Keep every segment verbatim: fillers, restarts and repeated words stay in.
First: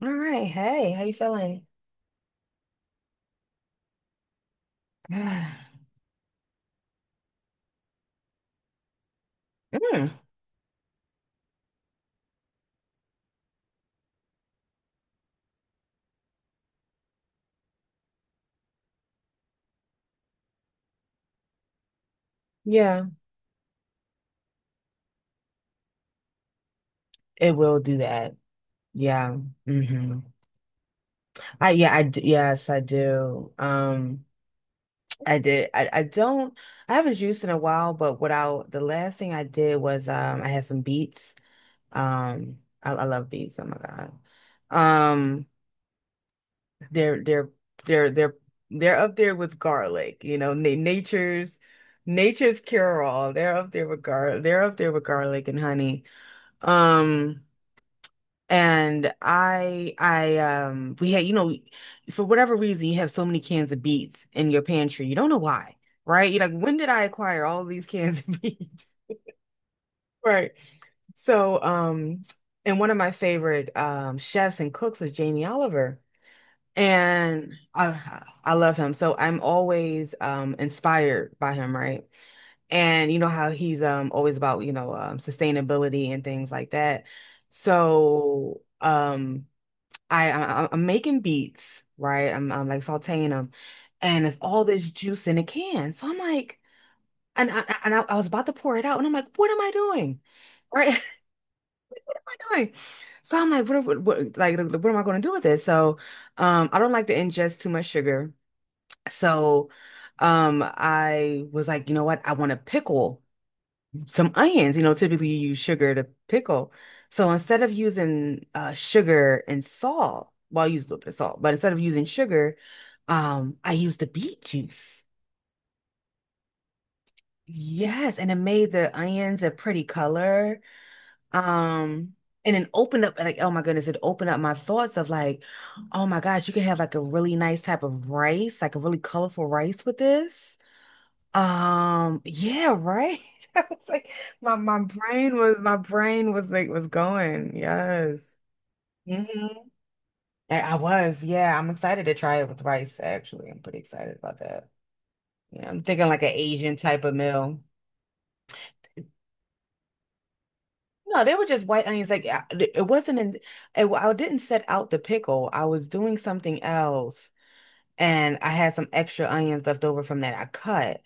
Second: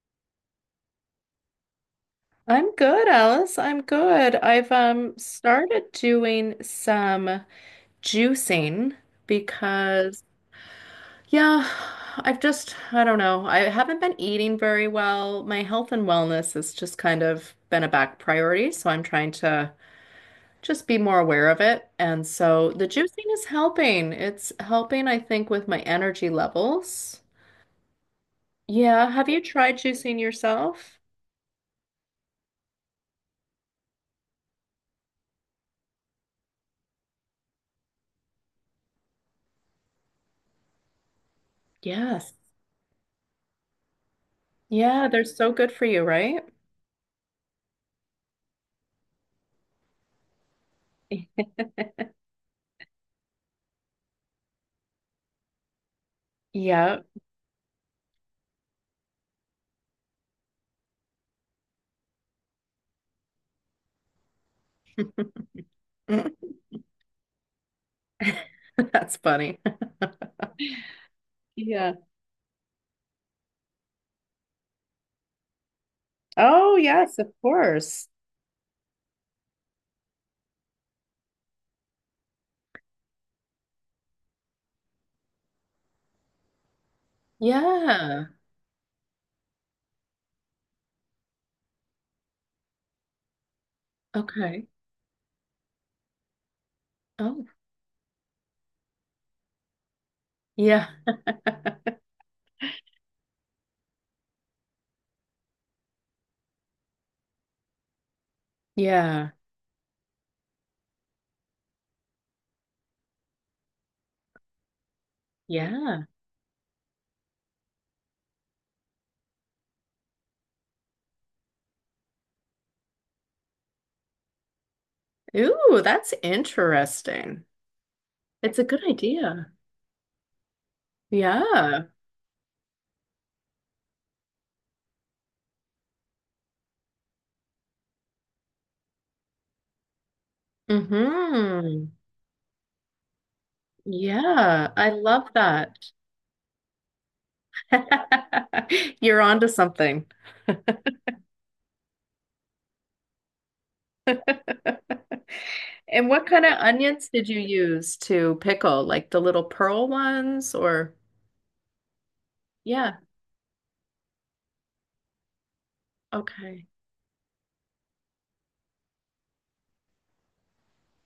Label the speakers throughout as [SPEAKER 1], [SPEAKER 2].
[SPEAKER 1] All right. Hey, how you feeling?
[SPEAKER 2] I'm good, Alice. I'm good. I've um started doing some juicing
[SPEAKER 1] Mm,
[SPEAKER 2] because yeah, I've just I don't know. I haven't been eating very well. My health and wellness has just kind of been a back priority, so I'm trying to just be more aware of it. And so the
[SPEAKER 1] yeah,
[SPEAKER 2] juicing is helping. It's helping, I think, with my energy levels.
[SPEAKER 1] it will do that.
[SPEAKER 2] Yeah, have
[SPEAKER 1] Yeah.
[SPEAKER 2] you tried
[SPEAKER 1] hmm
[SPEAKER 2] juicing yourself?
[SPEAKER 1] I yeah, I d- yes, I do. Um, I did. I, I don't I haven't juiced in a while, but what I the last thing I did was um I had some beets.
[SPEAKER 2] Yes.
[SPEAKER 1] Um I, I love beets. Oh my God.
[SPEAKER 2] Yeah, they're
[SPEAKER 1] Um
[SPEAKER 2] so good for you, right?
[SPEAKER 1] they're they're they're they're they're up there with garlic, you know, na nature's nature's cure all. They're up there with gar they're up there with garlic and honey.
[SPEAKER 2] Yeah.
[SPEAKER 1] Um, and I, I, um, we had, you know, for whatever reason, you have so many cans of beets in your pantry. You don't know why, right? You're like, when did I acquire all these cans of beets?
[SPEAKER 2] That's funny.
[SPEAKER 1] Right. So,
[SPEAKER 2] Yeah.
[SPEAKER 1] um, and one of my favorite um chefs and cooks is Jamie Oliver.
[SPEAKER 2] Oh, yes, of
[SPEAKER 1] And
[SPEAKER 2] course.
[SPEAKER 1] I I love him. So I'm always um inspired by him, right? And you know how he's um always about, you know, um sustainability and things like that.
[SPEAKER 2] Yeah.
[SPEAKER 1] So um I, I I'm making beats, right? I'm I'm like sautéing them and it's all
[SPEAKER 2] Okay.
[SPEAKER 1] this juice in a can. So I'm like,
[SPEAKER 2] Oh,
[SPEAKER 1] and I and I, I was about to pour it out, and I'm like, what am I doing?
[SPEAKER 2] yeah.
[SPEAKER 1] Right? What am I doing? So I'm like, what, what, what like like, what am I going to do with this? So um, I don't like to ingest too much sugar.
[SPEAKER 2] Yeah.
[SPEAKER 1] So, um, I was like, you know what? I want to pickle some onions. You know, typically you use sugar
[SPEAKER 2] Yeah.
[SPEAKER 1] to pickle. So instead of using uh, sugar and salt, well, I use a little bit of salt, but instead of using sugar, um, I used the beet juice.
[SPEAKER 2] Ooh, that's interesting.
[SPEAKER 1] Yes, and it
[SPEAKER 2] It's a
[SPEAKER 1] made
[SPEAKER 2] good
[SPEAKER 1] the onions a
[SPEAKER 2] idea.
[SPEAKER 1] pretty color.
[SPEAKER 2] Yeah.
[SPEAKER 1] Um, and then opened up like, oh my goodness, it opened up my thoughts of like, oh my gosh, you can have like a really nice type of rice, like a really colorful rice with this.
[SPEAKER 2] Mm-hmm.
[SPEAKER 1] Um, yeah, right. I was like, my
[SPEAKER 2] Yeah.
[SPEAKER 1] my
[SPEAKER 2] I love
[SPEAKER 1] brain was my
[SPEAKER 2] that.
[SPEAKER 1] brain was like was going. Yes.
[SPEAKER 2] You're
[SPEAKER 1] hmm
[SPEAKER 2] onto something.
[SPEAKER 1] I, I was, yeah. I'm excited to try it with rice, actually. I'm pretty excited about that. Yeah, I'm thinking
[SPEAKER 2] And
[SPEAKER 1] like
[SPEAKER 2] what
[SPEAKER 1] an
[SPEAKER 2] kind of
[SPEAKER 1] Asian type
[SPEAKER 2] onions
[SPEAKER 1] of
[SPEAKER 2] did you
[SPEAKER 1] meal.
[SPEAKER 2] use to pickle? Like the little pearl ones or?
[SPEAKER 1] No, they were just white onions. Like I- it
[SPEAKER 2] Yeah.
[SPEAKER 1] wasn't in, it, I didn't set out the pickle. I was doing something
[SPEAKER 2] Okay.
[SPEAKER 1] else. And I had some extra onions left over from that I cut.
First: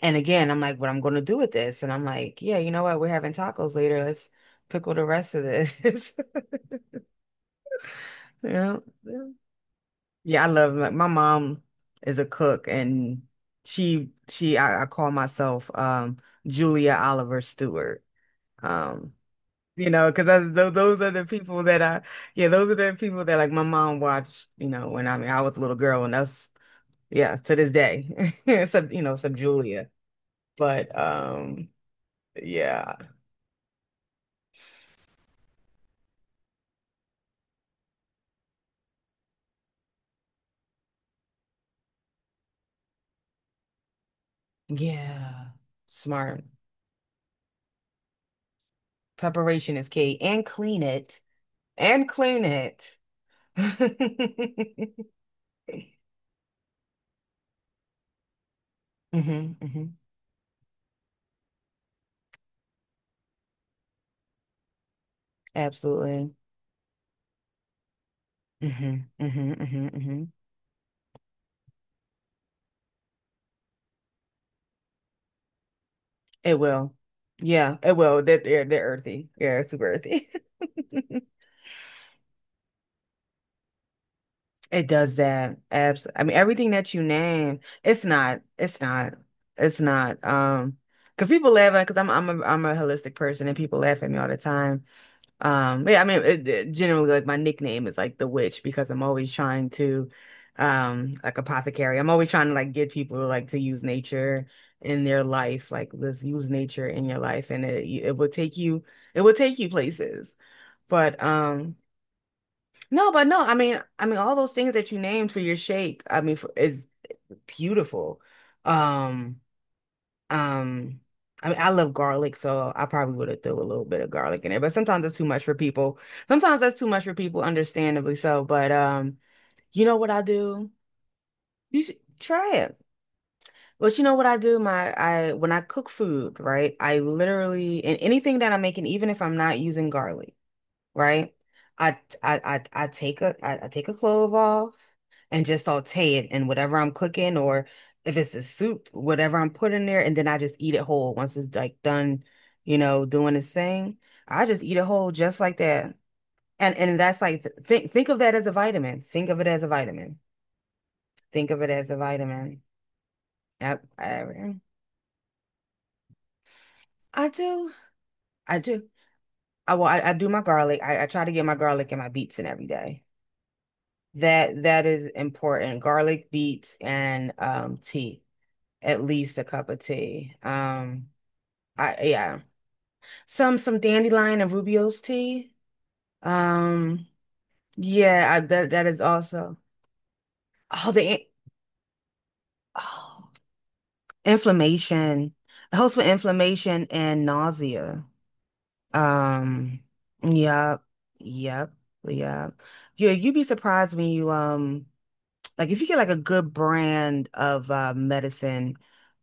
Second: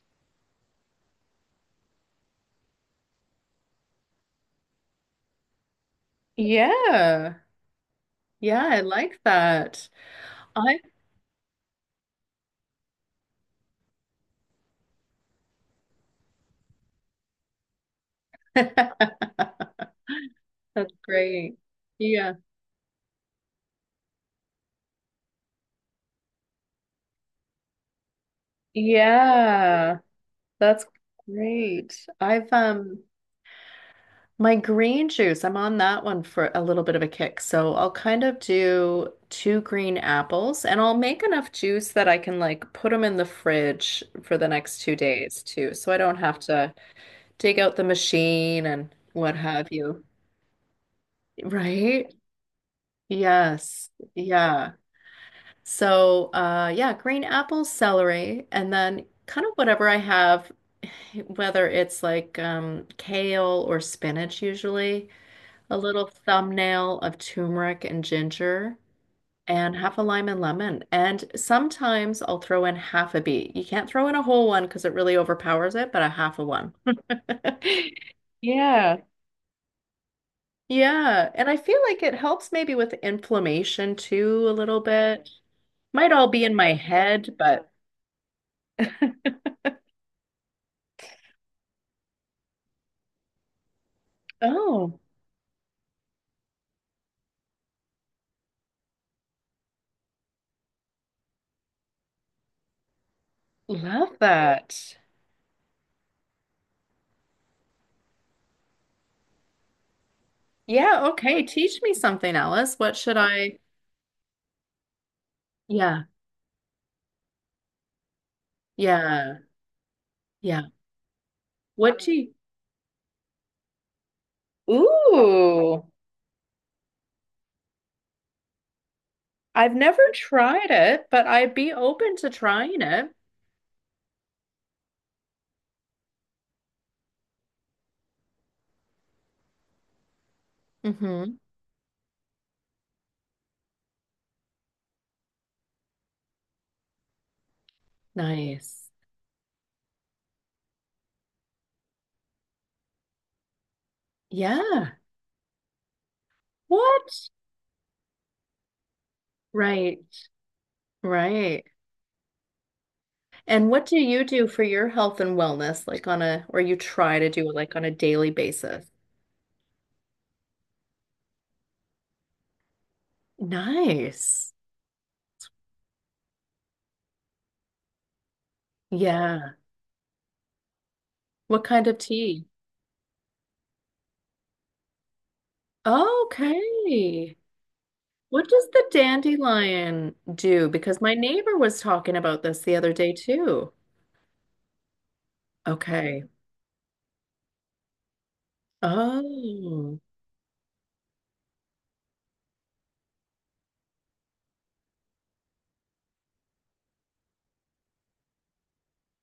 [SPEAKER 1] And again, I'm like, what I'm gonna do with this? And I'm like, yeah, you know what? We're having tacos later. Let's pickle the rest of this.
[SPEAKER 2] Yeah.
[SPEAKER 1] You
[SPEAKER 2] Yeah, I
[SPEAKER 1] know?
[SPEAKER 2] like
[SPEAKER 1] Yeah,
[SPEAKER 2] that.
[SPEAKER 1] Yeah, I love
[SPEAKER 2] I
[SPEAKER 1] my, my mom is a cook and she she I, I call myself um Julia Oliver Stewart. Um, you know, because those,
[SPEAKER 2] That's
[SPEAKER 1] those are the
[SPEAKER 2] great.
[SPEAKER 1] people that I
[SPEAKER 2] Yeah.
[SPEAKER 1] yeah, those are the people that like my mom watched, you know, when I mean I was a little girl and us yeah, to this day. Sub, you know, sub Julia.
[SPEAKER 2] Yeah. That's
[SPEAKER 1] But um,
[SPEAKER 2] great. I've
[SPEAKER 1] yeah,
[SPEAKER 2] um my green juice, I'm on that one for a little bit of a kick. So I'll kind of do two green apples and I'll make enough juice that I can like put them in the fridge for the next two days
[SPEAKER 1] yeah,
[SPEAKER 2] too. So I don't have
[SPEAKER 1] smart.
[SPEAKER 2] to dig out the machine and what have
[SPEAKER 1] Preparation is
[SPEAKER 2] you.
[SPEAKER 1] key, and clean it, and
[SPEAKER 2] Right?
[SPEAKER 1] clean it.
[SPEAKER 2] Yes. Yeah.
[SPEAKER 1] hmm
[SPEAKER 2] So, uh, yeah, green apples, celery, and then kind of whatever
[SPEAKER 1] hmm
[SPEAKER 2] I have, whether it's like um, kale or spinach, usually a little
[SPEAKER 1] Absolutely.
[SPEAKER 2] thumbnail of turmeric and ginger,
[SPEAKER 1] hmm hmm
[SPEAKER 2] and
[SPEAKER 1] hmm
[SPEAKER 2] half a
[SPEAKER 1] hmm
[SPEAKER 2] lime and lemon. And sometimes I'll throw in half a beet. You can't throw in a whole one because it really overpowers it, but a half a
[SPEAKER 1] It
[SPEAKER 2] one.
[SPEAKER 1] will. Yeah, it will. They're, they're they're
[SPEAKER 2] Yeah.
[SPEAKER 1] earthy. Yeah, they super earthy.
[SPEAKER 2] Yeah, and I feel like it helps maybe with inflammation too, a little
[SPEAKER 1] It does
[SPEAKER 2] bit.
[SPEAKER 1] that. Abs.
[SPEAKER 2] Might
[SPEAKER 1] I
[SPEAKER 2] all
[SPEAKER 1] mean,
[SPEAKER 2] be in
[SPEAKER 1] everything
[SPEAKER 2] my
[SPEAKER 1] that you
[SPEAKER 2] head,
[SPEAKER 1] name,
[SPEAKER 2] but.
[SPEAKER 1] it's not. It's not. It's not. Um, because people laugh at because I'm I'm a I'm a holistic person, and people laugh at me all the time.
[SPEAKER 2] Oh,
[SPEAKER 1] Um, yeah, I mean, it, it- generally, like my nickname is like the witch because I'm always trying to, um, like apothecary. I'm always trying to like get people like to use
[SPEAKER 2] love
[SPEAKER 1] nature
[SPEAKER 2] that.
[SPEAKER 1] in their life, like let's use nature in your life, and it it will take you it will take you places.
[SPEAKER 2] Yeah,
[SPEAKER 1] But
[SPEAKER 2] okay.
[SPEAKER 1] um,
[SPEAKER 2] Teach me something, Alice. What
[SPEAKER 1] no,
[SPEAKER 2] should
[SPEAKER 1] but no, I
[SPEAKER 2] I?
[SPEAKER 1] mean, I mean, all those things that you named for your shake,
[SPEAKER 2] Yeah,
[SPEAKER 1] I mean, for, is beautiful.
[SPEAKER 2] yeah,
[SPEAKER 1] Um.
[SPEAKER 2] yeah.
[SPEAKER 1] Um, I mean, I love
[SPEAKER 2] What do you...
[SPEAKER 1] garlic, so I probably would have threw a little bit of garlic in it, but sometimes that's too much for
[SPEAKER 2] Ooh,
[SPEAKER 1] people. Sometimes that's too much for people, understandably so. But um,
[SPEAKER 2] I've
[SPEAKER 1] you know
[SPEAKER 2] never
[SPEAKER 1] what I do?
[SPEAKER 2] tried it, but I'd be
[SPEAKER 1] You should
[SPEAKER 2] open to
[SPEAKER 1] try it.
[SPEAKER 2] trying it.
[SPEAKER 1] But you know what I do? My I when I cook food, right? I literally and anything that I'm making, even if I'm not using garlic
[SPEAKER 2] Mm-hmm.
[SPEAKER 1] right? I I I, I take a I, I take a clove off and just saute it in whatever I'm cooking or if it's a soup,
[SPEAKER 2] Nice.
[SPEAKER 1] whatever I'm putting there, and then I just eat it whole once it's like done, you know, doing its thing. I just eat it
[SPEAKER 2] Yeah.
[SPEAKER 1] whole just like that. And and that's
[SPEAKER 2] What?
[SPEAKER 1] like th think think of that as a vitamin. Think of it as a
[SPEAKER 2] Right,
[SPEAKER 1] vitamin. Think of
[SPEAKER 2] right.
[SPEAKER 1] it as a vitamin.
[SPEAKER 2] And what
[SPEAKER 1] Yep.
[SPEAKER 2] do you do
[SPEAKER 1] I,
[SPEAKER 2] for your health and wellness, like on a, or you try
[SPEAKER 1] I
[SPEAKER 2] to do
[SPEAKER 1] do.
[SPEAKER 2] like on a daily
[SPEAKER 1] I do.
[SPEAKER 2] basis?
[SPEAKER 1] I well, I, I do my garlic. I, I try to get my garlic and my beets in every day.
[SPEAKER 2] Nice.
[SPEAKER 1] That that is important. Garlic beets and um tea. At least a
[SPEAKER 2] Yeah.
[SPEAKER 1] cup of tea. Um
[SPEAKER 2] What kind
[SPEAKER 1] I
[SPEAKER 2] of
[SPEAKER 1] yeah.
[SPEAKER 2] tea?
[SPEAKER 1] Some some dandelion and Rubio's tea. Um
[SPEAKER 2] Okay.
[SPEAKER 1] yeah, I
[SPEAKER 2] What does
[SPEAKER 1] that
[SPEAKER 2] the
[SPEAKER 1] that is also
[SPEAKER 2] dandelion do?
[SPEAKER 1] oh
[SPEAKER 2] Because
[SPEAKER 1] the
[SPEAKER 2] my
[SPEAKER 1] in-
[SPEAKER 2] neighbor was talking about this the other day
[SPEAKER 1] oh
[SPEAKER 2] too.
[SPEAKER 1] inflammation. It helps with
[SPEAKER 2] Okay.
[SPEAKER 1] inflammation and nausea. Um
[SPEAKER 2] Oh.
[SPEAKER 1] yep. Yep. Yep. Yeah, you'd be surprised when you um like if you get like a good brand of uh, medicine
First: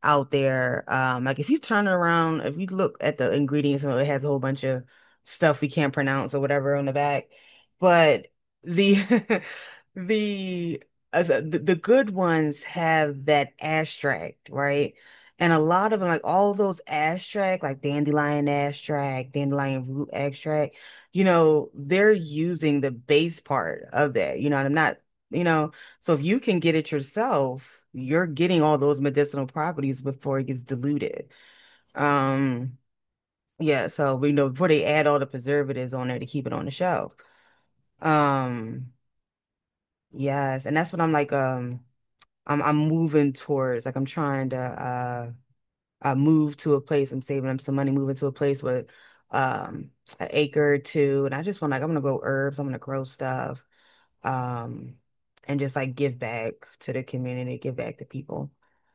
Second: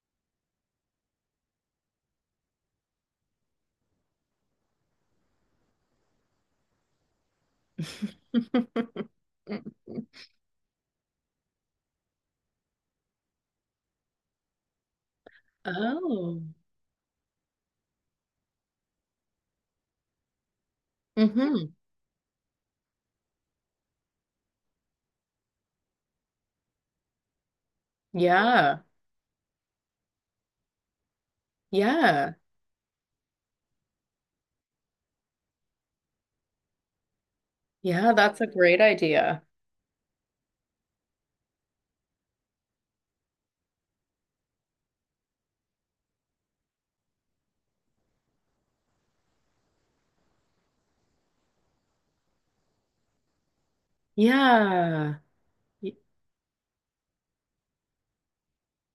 [SPEAKER 1] out there, um, like if you turn around, if you look at the ingredients, you know, it has a whole bunch of stuff we can't pronounce or whatever on the back. But the the as a- the, the good ones have that extract, right? And a lot of them, like
[SPEAKER 2] Oh.
[SPEAKER 1] all those extract, like dandelion extract, dandelion root extract, you
[SPEAKER 2] Hmm.
[SPEAKER 1] know, they're using the base part of that. You know, and I'm not, you know. So if you can get it yourself, you're getting all
[SPEAKER 2] Yeah.
[SPEAKER 1] those medicinal properties before it gets diluted.
[SPEAKER 2] Yeah.
[SPEAKER 1] Um, yeah, so we know before they add all the preservatives on there to keep it on the shelf.
[SPEAKER 2] Yeah, that's a great
[SPEAKER 1] Um,
[SPEAKER 2] idea.
[SPEAKER 1] yes, and that's what I'm like, um, I'm I'm moving towards like I'm trying to uh uh move to a place, I'm saving up some money, moving to a place with um an acre or two, and I just want like I'm gonna grow herbs, I'm gonna grow stuff, um,
[SPEAKER 2] Yeah.
[SPEAKER 1] and just like
[SPEAKER 2] Y-
[SPEAKER 1] give back to the community, give back to people,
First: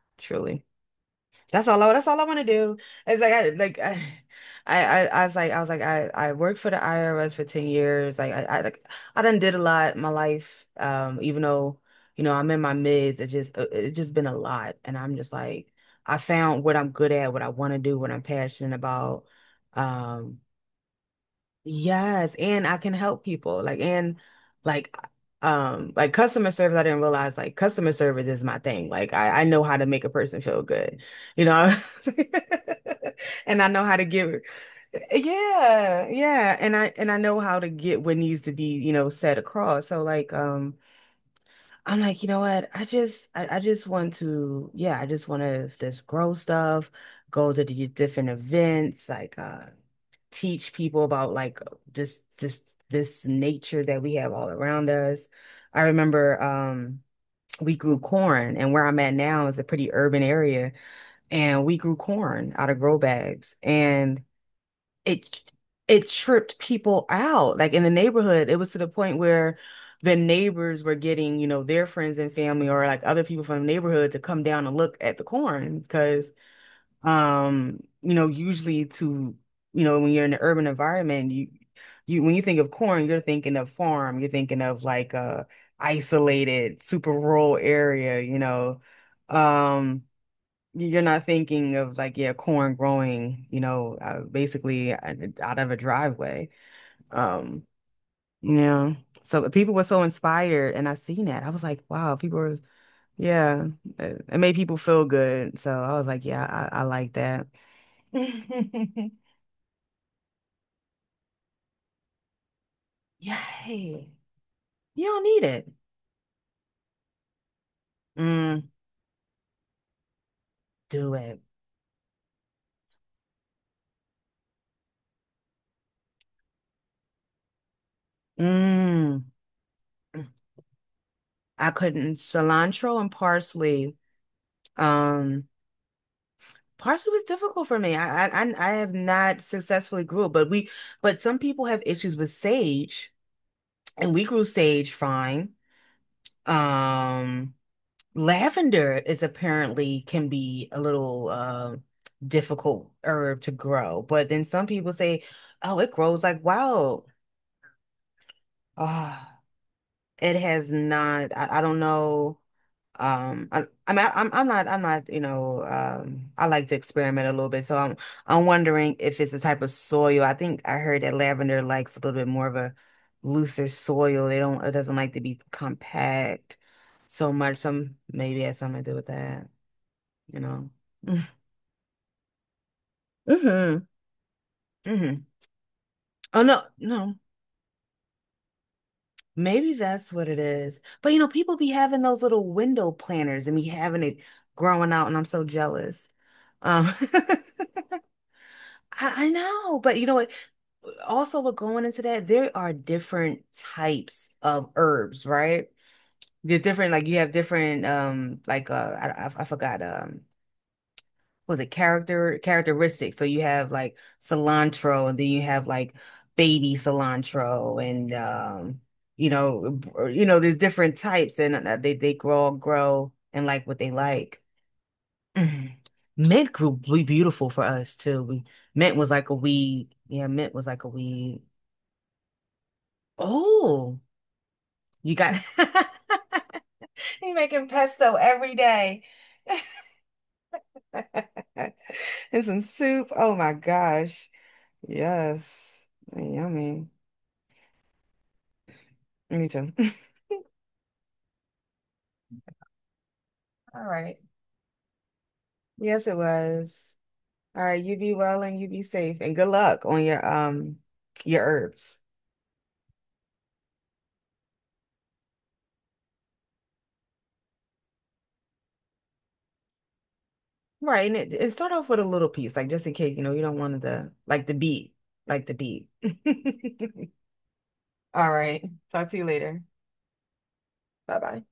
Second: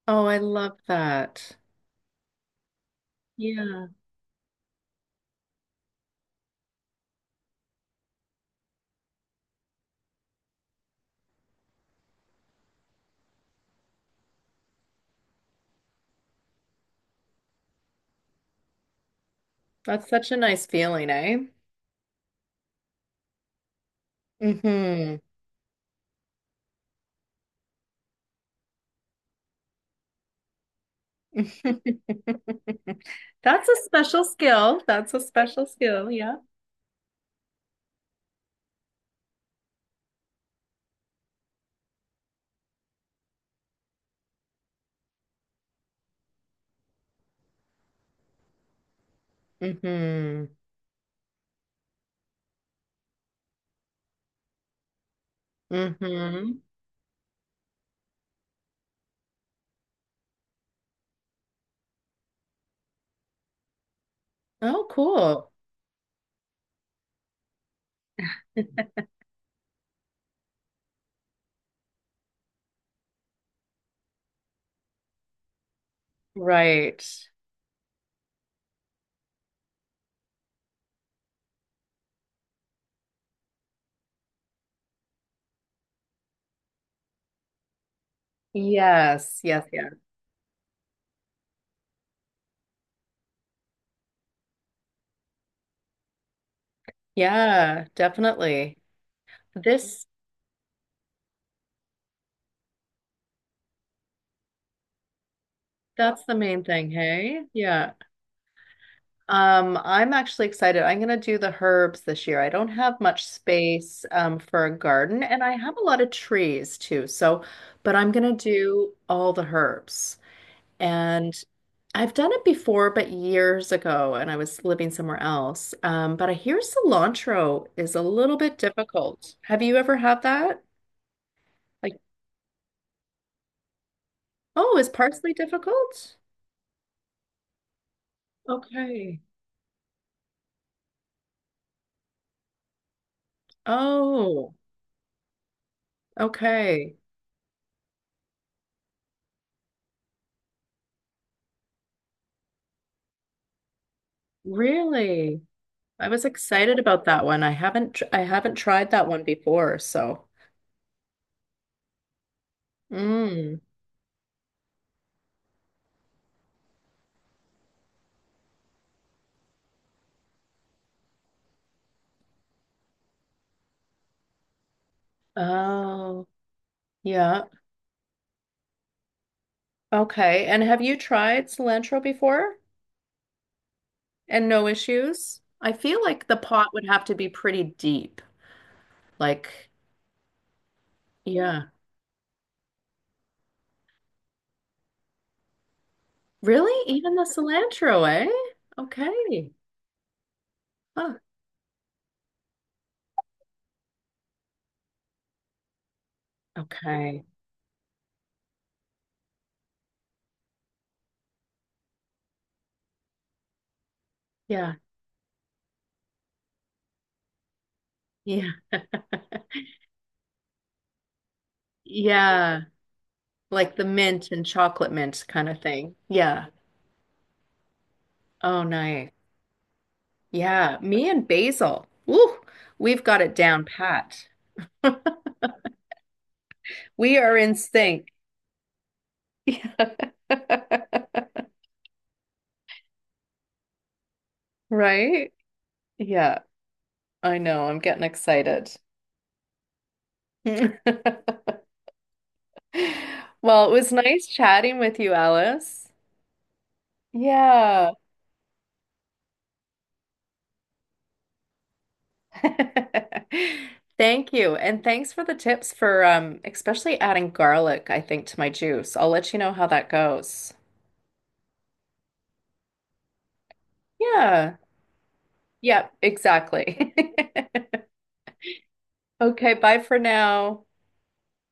[SPEAKER 2] Oh, I
[SPEAKER 1] truly.
[SPEAKER 2] love that.
[SPEAKER 1] That's all I, that's all I want to do. It's like I like
[SPEAKER 2] Yeah.
[SPEAKER 1] I, I I I was like I was like I I worked for the I R S for ten years. Like I, I like I done did a lot in my life. Um, even though, you know, I'm in my mids, it just uh, it just been a lot. And I'm just like I found what I'm good at, what I want to do, what I'm passionate about.
[SPEAKER 2] That's such a
[SPEAKER 1] Um,
[SPEAKER 2] nice feeling, eh?
[SPEAKER 1] Yes, and I can help people. Like and like
[SPEAKER 2] Hmm.
[SPEAKER 1] um like customer service, I didn't realize like customer service is my thing. Like I, I know how to make a person feel good, you know? And I
[SPEAKER 2] That's a
[SPEAKER 1] know how to
[SPEAKER 2] special
[SPEAKER 1] give
[SPEAKER 2] skill. That's a special
[SPEAKER 1] yeah,
[SPEAKER 2] skill, yeah.
[SPEAKER 1] yeah. And I and I know how to get what needs to be, you know, set across. So like um I'm like, you know what? I just I, I just want to yeah, I just want to just grow stuff, go to the different events, like uh
[SPEAKER 2] Hmm.
[SPEAKER 1] teach people about like just just this nature that we have all around us. I remember
[SPEAKER 2] Hmm.
[SPEAKER 1] um we grew corn and where I'm at now is a pretty urban area and we grew corn out of grow bags and
[SPEAKER 2] Oh,
[SPEAKER 1] it
[SPEAKER 2] cool.
[SPEAKER 1] it tripped people out. Like in the neighborhood, it was to the point where the neighbors were getting, you know, their friends and family or like other people from the neighborhood to come down and look at the corn because
[SPEAKER 2] Right.
[SPEAKER 1] um, you know, usually to, you know, when you're in an urban environment, you you when you think of corn, you're thinking of farm, you're thinking of like a isolated, super rural area, you know.
[SPEAKER 2] Yes, yes, yeah.
[SPEAKER 1] Um, you're not thinking of like, yeah, corn growing, you know, uh, basically uh, out of a driveway. Um,
[SPEAKER 2] Yeah, definitely.
[SPEAKER 1] yeah. So people were so
[SPEAKER 2] This
[SPEAKER 1] inspired, and I seen that. I was like, wow, people are yeah, it it made people feel good. So I was
[SPEAKER 2] that's
[SPEAKER 1] like,
[SPEAKER 2] the
[SPEAKER 1] yeah,
[SPEAKER 2] main
[SPEAKER 1] I, I
[SPEAKER 2] thing,
[SPEAKER 1] like
[SPEAKER 2] hey?
[SPEAKER 1] that.
[SPEAKER 2] Yeah.
[SPEAKER 1] Yay.
[SPEAKER 2] Um, I'm actually excited. I'm gonna do the herbs this year. I don't have much space
[SPEAKER 1] You
[SPEAKER 2] um for a
[SPEAKER 1] don't
[SPEAKER 2] garden and
[SPEAKER 1] need
[SPEAKER 2] I
[SPEAKER 1] it.
[SPEAKER 2] have a lot of trees too. So, but I'm gonna
[SPEAKER 1] Mm,
[SPEAKER 2] do all the herbs.
[SPEAKER 1] do
[SPEAKER 2] And
[SPEAKER 1] it.
[SPEAKER 2] I've done it before, but years ago, and I was living somewhere else. Um, but I hear cilantro is a little bit
[SPEAKER 1] Mm.
[SPEAKER 2] difficult. Have you ever had that?
[SPEAKER 1] I
[SPEAKER 2] Like,
[SPEAKER 1] couldn't. Cilantro and parsley.
[SPEAKER 2] oh, is parsley
[SPEAKER 1] Um,
[SPEAKER 2] difficult?
[SPEAKER 1] parsley was difficult for me. I I I I have
[SPEAKER 2] Okay.
[SPEAKER 1] not successfully grew it, but we but some people have issues with sage, and we grew
[SPEAKER 2] Oh,
[SPEAKER 1] sage fine.
[SPEAKER 2] okay.
[SPEAKER 1] Um, lavender is apparently can be a little uh difficult herb to grow, but then some people say,
[SPEAKER 2] Really?
[SPEAKER 1] oh, it
[SPEAKER 2] I
[SPEAKER 1] grows
[SPEAKER 2] was
[SPEAKER 1] like
[SPEAKER 2] excited about
[SPEAKER 1] wild.
[SPEAKER 2] that one. I haven't tr I haven't tried that one
[SPEAKER 1] Ah.
[SPEAKER 2] before, so.
[SPEAKER 1] It has not. I, I don't know. Um,
[SPEAKER 2] Mm.
[SPEAKER 1] I, I mean, I, I'm I'm not I'm not you know. Um, I like to experiment a little bit, so I'm I'm wondering if it's the type of soil. I think I heard that lavender likes a little bit more of a looser soil. They don't. It doesn't like to be
[SPEAKER 2] Oh,
[SPEAKER 1] compact so
[SPEAKER 2] yeah.
[SPEAKER 1] much. Some maybe it has something to do with that. You
[SPEAKER 2] Okay. And
[SPEAKER 1] know.
[SPEAKER 2] have you tried cilantro before?
[SPEAKER 1] Mm-hmm.
[SPEAKER 2] And no
[SPEAKER 1] Mm-hmm.
[SPEAKER 2] issues? I feel like the
[SPEAKER 1] Oh no,
[SPEAKER 2] pot would have to
[SPEAKER 1] no.
[SPEAKER 2] be pretty deep. Like,
[SPEAKER 1] Maybe that's what it is. But you know, people be
[SPEAKER 2] yeah.
[SPEAKER 1] having those little window planners and be having it growing out, and I'm so jealous.
[SPEAKER 2] Really?
[SPEAKER 1] Um,
[SPEAKER 2] Even the cilantro, eh?
[SPEAKER 1] I, I
[SPEAKER 2] Okay.
[SPEAKER 1] know, but you know what?
[SPEAKER 2] Huh.
[SPEAKER 1] Also, with going into that, there are different types of herbs, right? There's different, like you
[SPEAKER 2] Okay.
[SPEAKER 1] have different, um, like uh, I, I I forgot, um, was it character characteristics? So you have like
[SPEAKER 2] Yeah.
[SPEAKER 1] cilantro, and then you have like baby cilantro, and
[SPEAKER 2] Yeah.
[SPEAKER 1] um, you know, or, you know, there's different types, and uh, they they grow
[SPEAKER 2] Yeah.
[SPEAKER 1] grow and like
[SPEAKER 2] Like
[SPEAKER 1] what
[SPEAKER 2] the
[SPEAKER 1] they
[SPEAKER 2] mint
[SPEAKER 1] like.
[SPEAKER 2] and chocolate mint kind of
[SPEAKER 1] Mhm.
[SPEAKER 2] thing. Yeah.
[SPEAKER 1] Mint grew be- beautiful for us too. We,
[SPEAKER 2] Oh,
[SPEAKER 1] mint was
[SPEAKER 2] nice.
[SPEAKER 1] like a weed. Yeah, mint was
[SPEAKER 2] Yeah.
[SPEAKER 1] like a
[SPEAKER 2] Me and
[SPEAKER 1] weed.
[SPEAKER 2] basil. Woo, we've got it down
[SPEAKER 1] Oh,
[SPEAKER 2] pat.
[SPEAKER 1] you got
[SPEAKER 2] We
[SPEAKER 1] you
[SPEAKER 2] are in
[SPEAKER 1] making
[SPEAKER 2] sync.
[SPEAKER 1] pesto every day.
[SPEAKER 2] Yeah.
[SPEAKER 1] And some soup. Oh my gosh.
[SPEAKER 2] Right?
[SPEAKER 1] Yes.
[SPEAKER 2] Yeah.
[SPEAKER 1] Yummy.
[SPEAKER 2] I know. I'm getting excited.
[SPEAKER 1] Me too.
[SPEAKER 2] Well, it
[SPEAKER 1] All
[SPEAKER 2] was
[SPEAKER 1] right.
[SPEAKER 2] nice chatting with you, Alice.
[SPEAKER 1] Yes, it was. All right,
[SPEAKER 2] Yeah.
[SPEAKER 1] you be well and you be safe and good luck on your um your herbs.
[SPEAKER 2] Thank you. And thanks for the tips for um especially adding garlic, I think, to my juice. I'll let you know how that goes.
[SPEAKER 1] Right, and it, it start off with a little piece, like just in case, you know, you don't want the like the
[SPEAKER 2] Yeah.
[SPEAKER 1] beat, like the beat.
[SPEAKER 2] Yep, exactly.
[SPEAKER 1] All right. Talk to you
[SPEAKER 2] Okay,
[SPEAKER 1] later.
[SPEAKER 2] bye for now.
[SPEAKER 1] Bye bye.